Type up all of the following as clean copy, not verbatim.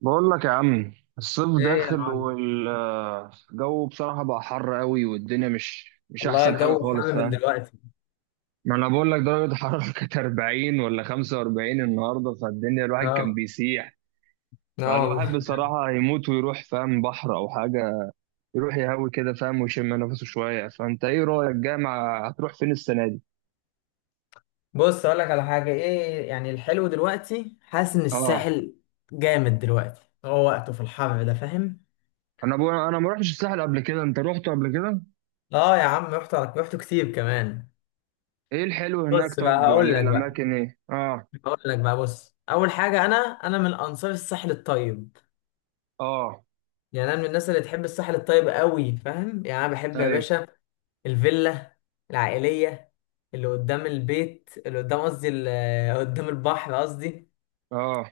بقول لك يا عم، الصيف ايه يا داخل معلم. والجو بصراحة بقى حر قوي. والدنيا مش والله أحسن حاجة الجو خالص، حامي من فاهم؟ دلوقتي. ما أنا بقول لك درجة الحرارة كانت 40 ولا 45 النهاردة، فالدنيا الواحد كان اه. بيسيح. اه فالواحد والله. بصراحة هيموت ويروح، فاهم، بحر أو حاجة. يروح يهوي كده، فاهم، ويشم نفسه شوية. فأنت إيه رأيك، جامعة هتروح فين السنة دي؟ بص اقول لك على حاجه، ايه يعني الحلو دلوقتي، حاسس ان آه. الساحل جامد دلوقتي، هو وقته في الحر ده فاهم. أنا بقول، أنا ما رحتش الساحل قبل كده، أنت رحت قبل كده؟ اه يا عم رحت كتير كمان. إيه الحلو هناك بص بقى طب، هقول ولا لك بقى، الأماكن إيه؟ آه. هقول لك بقى، بص اول حاجه انا من انصار الساحل الطيب، آه. يعني انا من الناس اللي تحب الساحل الطيب قوي فاهم، يعني انا بحب يا أيوه. باشا الفيلا العائليه اللي قدام البيت اللي قدام، قصدي قدام البحر قصدي، آه.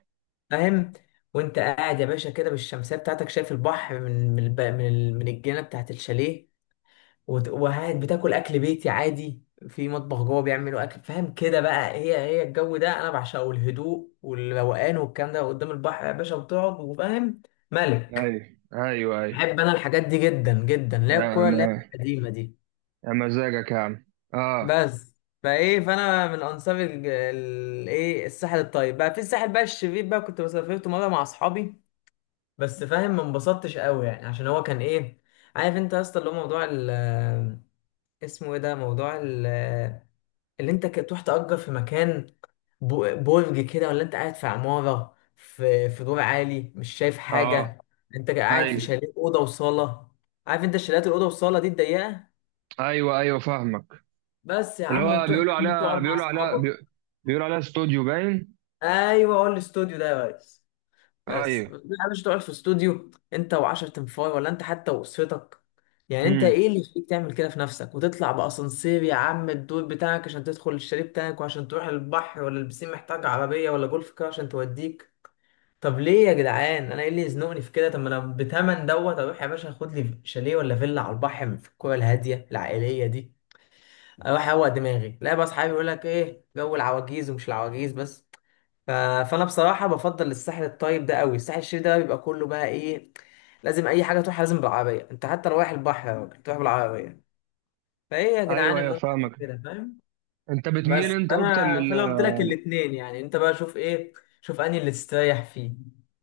فاهم. وانت قاعد يا باشا كده بالشمسيه بتاعتك، شايف البحر من من الجنه بتاعت الشاليه. وقاعد بتاكل اكل بيتي عادي، في مطبخ جوه بيعملوا اكل فاهم، كده بقى هي الجو ده انا بعشقه، الهدوء والروقان والكلام ده قدام البحر يا باشا، وتقعد وفاهم، ملك. ايوه، ايوه، ايوه. بحب انا الحاجات دي جدا جدا، اللي هي يا الكوره اللي هي ما. القديمه دي. يا مزاجك يا عم. اه، بس فايه، فانا من انصار الايه الساحل الطيب. بقى في الساحل بقى الشرير بقى، كنت مسافرت مره مع اصحابي بس فاهم، ما انبسطتش قوي يعني، عشان هو كان ايه، عارف انت يا اسطى اللي هو موضوع ال، اسمه ايه ده، موضوع ال، اللي انت تروح تأجر في مكان، برج كده، ولا انت قاعد في عمارة في دور عالي مش شايف اه. حاجة. انت قاعد في ايوه، شاليه أوضة وصالة، عارف انت شاليهات الأوضة والصالة دي الضيقة، ايوه، ايوه، فاهمك. بس يا اللي عم، هو وتروح يا عم تقعد مع أصحابك. بيقولوا عليها استوديو باين. أيوه هو الاستوديو ده يا ريس، ايوه. بس لا، مش تقعد في استوديو انت وعشر تنفاي، ولا انت حتى واسرتك. يعني انت امم، ايه اللي يخليك تعمل كده في نفسك، وتطلع باسانسير يا عم الدور بتاعك عشان تدخل الشاليه بتاعك، وعشان تروح البحر ولا البسين محتاج عربيه ولا جولف كار عشان توديك. طب ليه يا جدعان، انا ايه اللي يزنقني في كده؟ طب ما انا بتمن دوت اروح يا باشا، خد لي شاليه ولا فيلا على البحر في الكوره الهاديه العائليه دي، اروح اروق دماغي. لا بقى، اصحابي يقول لك ايه جو العواجيز، ومش العواجيز بس. ف- فانا بصراحه بفضل الساحل الطيب ده قوي. الساحل الشرير ده بيبقى كله بقى ايه، لازم اي حاجه تروح لازم بالعربيه، انت حتى رايح البحر يا راجل تروح بالعربيه، فايه يا جدعان ايوه، ايوه، الممتع في فاهمك. كده فاهم. انت بتميل بس انت اكتر انا لل فانا قلت لك الاثنين، يعني انت بقى شوف ايه، شوف انهي اللي تستريح فيه،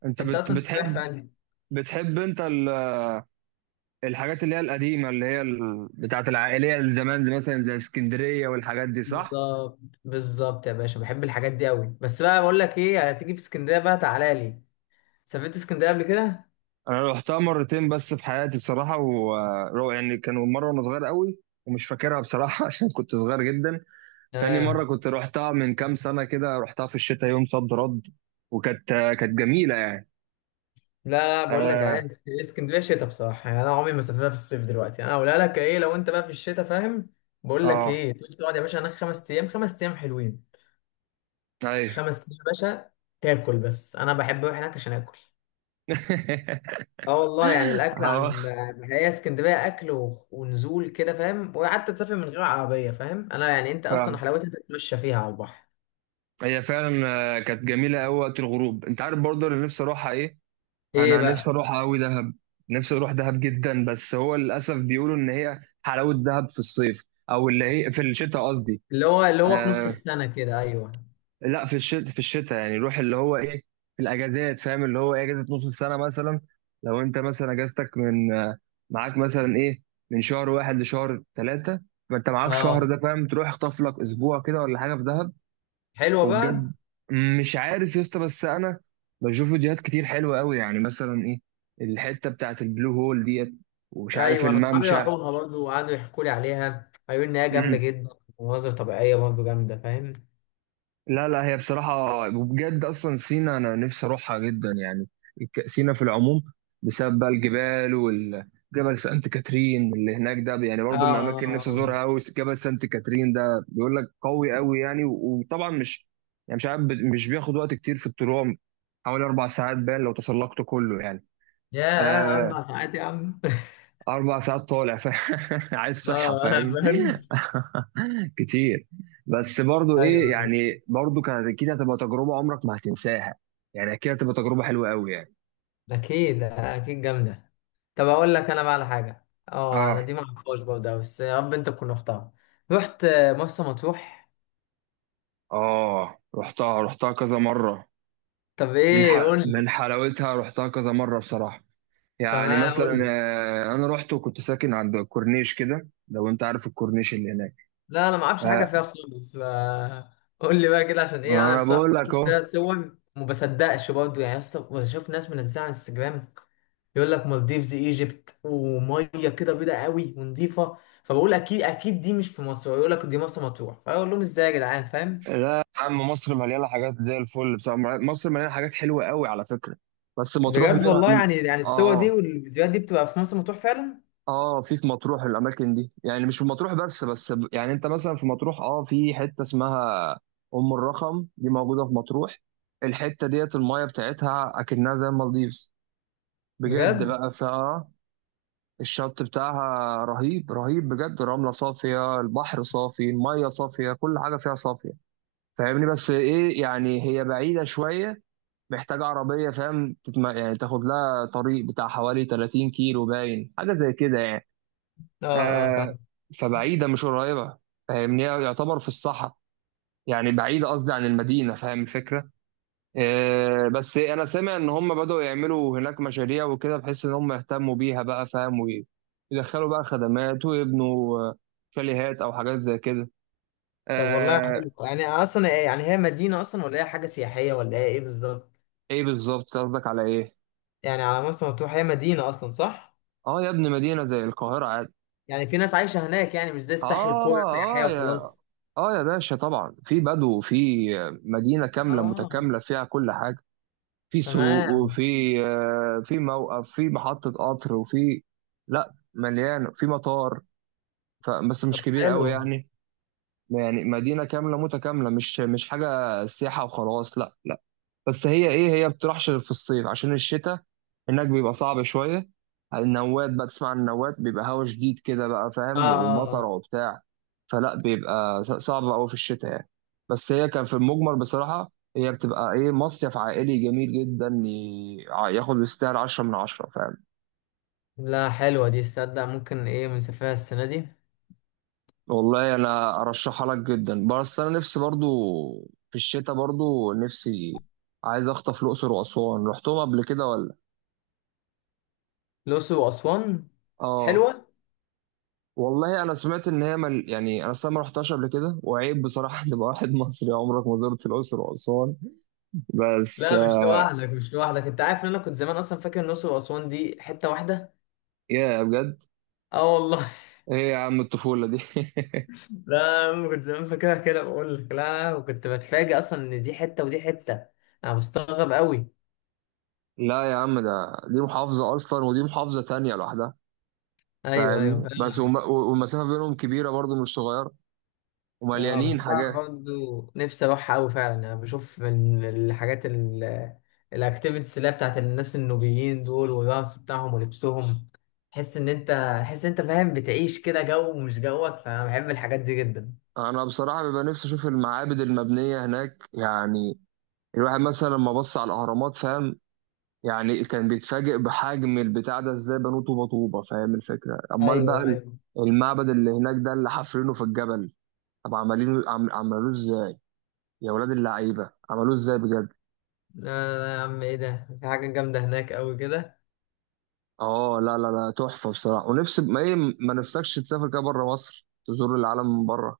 انت انت بت... اصلا تستريح في بتحب انهي. بتحب الحاجات اللي هي القديمه، اللي هي بتاعت العائليه الزمان، زي مثلا زي اسكندريه والحاجات دي، صح؟ بالظبط، بالظبط يا باشا، بحب الحاجات دي قوي. بس بقى بقول لك ايه، هتيجي في اسكندريه بقى، تعالى لي، سافرت اسكندريه قبل كده؟ انا رحتها مرتين بس في حياتي بصراحه، و يعني كانوا مره وانا صغير قوي ومش فاكرها بصراحه عشان كنت صغير جدا. تاني مره تمام. كنت رحتها من كام سنه كده، رحتها في الشتاء يوم صد رد، وكانت كانت جميله يعني. لا لا، بقول لك اه، انا اسكندريه شتاء بصراحه، يعني انا عمري ما سافرتها في الصيف، دلوقتي انا اقولها لك ايه، لو انت بقى في الشتاء فاهم، بقول لك اه، ايه، تيجي تقعد يا باشا هناك خمس ايام، خمس ايام حلوين، ايوه. خمس ايام يا باشا، تاكل. بس انا بحب اروح هناك عشان اكل، اه والله، يعني الاكل اه، عن، هي اسكندريه اكل ونزول كده فاهم، وحتى تسافر من غير عربيه فاهم، انا يعني انت اصلا فعلا. حلاوتها تتمشى فيها على البحر. هي فعلا. كانت جميله قوي وقت الغروب. انت عارف برضه اللي نفسي اروحها ايه؟ ايه انا نفسي بقى؟ اروحها قوي، دهب. نفسي اروح دهب جدا، بس هو للاسف بيقولوا ان هي حلاوه دهب في الصيف، او اللي هي في الشتاء قصدي. اللي هو اللي هو في نص آه، السنه كده، ايوه. لا، في الشتاء. في الشتاء يعني روح اللي هو ايه، في الاجازات، فاهم، اللي هو ايه، اجازه نص السنه مثلا. لو انت مثلا اجازتك من آه، معاك مثلا ايه من شهر واحد لشهر ثلاثه. فانت معاك شهر اه، ده، فاهم، تروح اخطف لك اسبوع كده ولا حاجه في دهب. حلوه وبجد بقى. مش عارف يا اسطى، بس انا بشوف فيديوهات كتير حلوه قوي، يعني مثلا ايه، الحته بتاعت البلو هول ديت، ومش عارف ايوه انا اصحابي الممشى. راحوها برضه، وقعدوا يحكوا لي عليها، قالوا لي ان هي جامده جدا، ومناظر طبيعيه برضه جامده فاهم. لا لا، هي بصراحة وبجد أصلا سينا، أنا نفسي أروحها جدا يعني. سينا في العموم، بسبب بقى الجبال، والجبل سانت كاترين اللي هناك ده. يعني اه برضو من اه، الأماكن اللي نفسي اه أزورها أوي جبل سانت كاترين ده، بيقول لك قوي أوي يعني. وطبعا مش، يعني مش عارف مش بياخد وقت كتير في الطلوع. حوالي 4 ساعات باين لو تسلقته كله يعني. يا آه، عم ساعات يا عم أربع ساعات طالع. عايز صحة، اه انا فاهم. فاهم. كتير. بس برضو ايه ايوه ايوه، يعني، برضو كانت اكيد هتبقى تجربه عمرك ما هتنساها. يعني اكيد هتبقى تجربه حلوه قوي يعني. اكيد اكيد جامده. طب اقول لك انا بقى على حاجه، اه انا اه. دي ما اعرفهاش برضه أوي، بس يا رب انت تكون رحتها، رحت مرسى مطروح؟ اه، رحتها كذا مره. طب من ايه، ح... قول لي، من حلاوتها رحتها كذا مره بصراحه. يعني تمام قول مثلا، لي، انا رحت وكنت ساكن عند الكورنيش كده، لو انت عارف الكورنيش اللي هناك. لا انا ما اعرفش حاجه آه، فيها خالص، ف قول لي بقى كده، عشان ايه ما انا انا بصراحه بقول لك بشوف اهو. فيها صور وما بصدقش برضه يعني، يا اسطى بشوف ناس منزلها على انستجرام، يقول لك مالديفز ايجيبت، وميه كده بيضه قوي ونظيفه، فبقول اكيد اكيد دي مش في مصر، يقول لك دي مرسى مطروح، فاقول لهم ازاي يا جدعان فاهم. لا يا عم، مصر مليانه حاجات زي الفل بصراحه. مصر مليانه حاجات حلوه قوي على فكره، بس مطروح بجد والله، منها. يعني يعني الصور دي اه. والفيديوهات دي بتبقى في مرسى مطروح فعلا؟ اه، في مطروح الاماكن دي، يعني مش في مطروح بس. بس يعني انت مثلا في مطروح، في حته اسمها ام الرخم دي، موجوده في مطروح. الحته ديت المايه بتاعتها اكنها زي المالديفز بجد. بجد. بقى فيها الشط بتاعها رهيب، رهيب بجد. رمله صافيه، البحر صافي، المايه صافيه، كل حاجه فيها صافيه، فاهمني؟ بس ايه يعني، هي بعيده شويه، محتاجه عربيه، فاهم. يعني تاخد لها طريق بتاع حوالي 30 كيلو باين، حاجه زي كده يعني. اه اه آه فاهم. فبعيدة مش قريبة، فاهمني، يعتبر في الصحراء. يعني بعيدة قصدي عن المدينة، فاهم الفكرة؟ بس أنا سامع إن هم بدأوا يعملوا هناك مشاريع وكده، بحيث إن هم يهتموا بيها بقى، فاهم، ويدخلوا بقى خدمات ويبنوا شاليهات أو حاجات زي كده. طب والله آه. حلو، يعني اصلا يعني هي مدينه اصلا، ولا هي حاجه سياحيه، ولا هي ايه بالظبط؟ إيه بالظبط قصدك، على إيه؟ يعني على مرسى مطروح، هي مدينه اصلا صح؟ آه يا ابني، مدينة زي القاهرة عادي. يعني في ناس عايشة هناك، يعني مش زي الساحل آه. كورة سياحية آه يا. وخلاص. آه يا باشا، طبعا في بدو، في مدينة كاملة اه. متكاملة فيها كل حاجة. في سوق، تمام. وفي في موقف، في محطة قطر، وفي، لا، مليانة، في مطار بس طب مش كبير قوي حلو. يعني. يعني مدينة كاملة متكاملة، مش حاجة سياحة وخلاص، لا. بس هي ايه، هي بتروحش غير في الصيف، عشان الشتاء هناك بيبقى صعب شويه. النوات بقى، تسمع عن النوات، بيبقى هوا شديد كده بقى، اه فاهم، اه ومطر اه. وبتاع. فلا بيبقى صعب قوي في الشتاء يعني. بس هي كان في المجمل بصراحه، هي بتبقى ايه، مصيف عائلي جميل جدا، ياخد يستاهل 10/10، فاهم. لا حلوة دي، تصدق ممكن ايه بنسافرها السنة دي. والله انا ارشحها لك جدا، بس انا نفسي برضو في الشتاء برضو نفسي عايز اخطف الاقصر واسوان. رحتهم قبل كده ولا؟ الأقصر وأسوان، اه حلوة. والله انا سمعت ان هي يعني انا أصلاً ما رحتهاش قبل كده، وعيب بصراحه ان يبقى واحد مصري عمرك ما زرت الاقصر واسوان. بس لا مش لوحدك، مش لوحدك، انت عارف ان انا كنت زمان اصلا فاكر ان الأقصر وأسوان دي حتة واحدة. يا بجد؟ اه والله. ايه يا عم الطفوله دي. لا أنا كنت زمان فاكرها كده، بقول لك لا، وكنت بتفاجئ اصلا ان دي حتة ودي حتة، انا بستغرب قوي. لا يا عم، ده، دي محافظه اصلا ودي محافظه تانية لوحدها، ايوه ايوه. فاهمني؟ بس والمسافه بينهم كبيره برضو، مش صغيره، اه بس ومليانين انا حاجات. برضو نفسي اروح قوي فعلا، يعني انا بشوف من الحاجات الاكتيفيتيز اللي هي بتاعت الناس النوبيين دول، والرقص بتاعهم ولبسهم، تحس ان انت، تحس ان انت فاهم، بتعيش كده جو مش جوك، فانا بحب الحاجات دي جدا. انا بصراحه بيبقى نفسي اشوف المعابد المبنيه هناك. يعني الواحد مثلا لما بص على الاهرامات، فاهم، يعني كان بيتفاجئ بحجم البتاع ده، ازاي بنوه طوبه طوبه، فاهم الفكره؟ امال بقى ايوه ايوه. المعبد اللي هناك ده اللي حافرينه في الجبل. طب عمالينه عملوه ازاي، يا ولاد اللعيبه، عملوه ازاي بجد. آه يا عم ايه ده، في حاجه جامده هناك قوي كده. اه، لا لا لا، تحفه بصراحه. ونفسي، ما ايه، ما نفسكش تسافر كده بره مصر، تزور العالم من بره.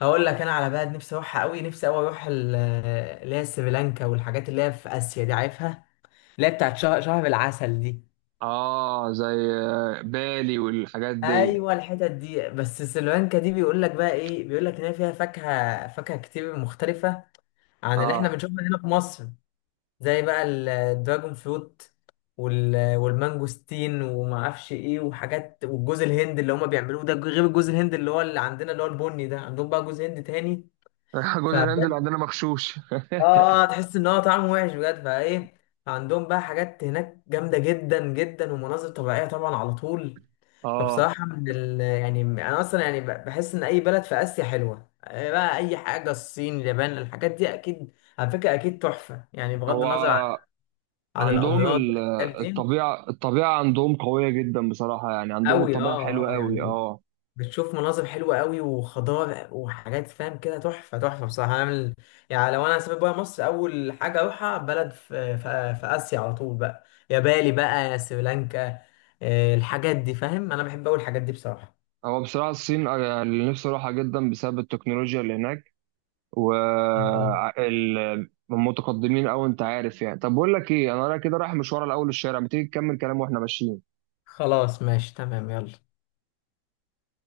هقول لك انا على بلد نفسي اروحها قوي، نفسي قوي اروح اللي هي سريلانكا، والحاجات اللي هي في اسيا دي عارفها، اللي هي بتاعت شهر العسل دي. اه، زي بالي والحاجات دي. ايوه الحتت دي، بس سلوانكا دي بيقول لك بقى ايه، بيقول لك ان هي فيها فاكهه كتير مختلفه عن اللي احنا اه. بنشوفها هنا في مصر، زي بقى الدراجون فروت، والمانجوستين وما اعرفش ايه وحاجات، والجوز الهند اللي هما بيعملوه ده غير الجوز الهند اللي هو اللي عندنا اللي هو البني ده، عندهم بقى جوز هند تاني. جوز الهند اللي فبجد، عندنا مغشوش. اه آه، تحس ان هو طعمه وحش بجد، فايه عندهم بقى حاجات هناك جامده جدا جدا، ومناظر طبيعيه طبعا على طول. اه. فبصراحة يعني أنا أصلا يعني بحس إن أي بلد في آسيا حلوة آه، بقى أي حاجة، الصين اليابان الحاجات دي أكيد، على فكرة أكيد تحفة يعني، بغض هو النظر عن، عن عندهم الأمراض والحاجات دي. الطبيعة، الطبيعة عندهم قوية جدا بصراحة. يعني عندهم أوي، الطبيعة أه حلوة أه قوي، يعني اه. بتشوف مناظر حلوة أوي، وخضار وحاجات فاهم كده، تحفة تحفة بصراحة. يعني لو أنا هسافر بره مصر، أول حاجة أروحها بلد في آسيا على طول بقى، يا بالي بقى يا سريلانكا، آه، الحاجات دي فاهم، أنا بحب أوي الحاجات دي بصراحة. هو بصراحة الصين أنا اللي نفسي أروحها جدا، بسبب التكنولوجيا اللي هناك، و متقدمين أوي، أنت عارف يعني. طب بقول لك إيه، أنا رايح كده رايح مشوار، الأول الشارع، ما تيجي تكمل كلام وإحنا ماشيين. خلاص ماشي تمام، يلا.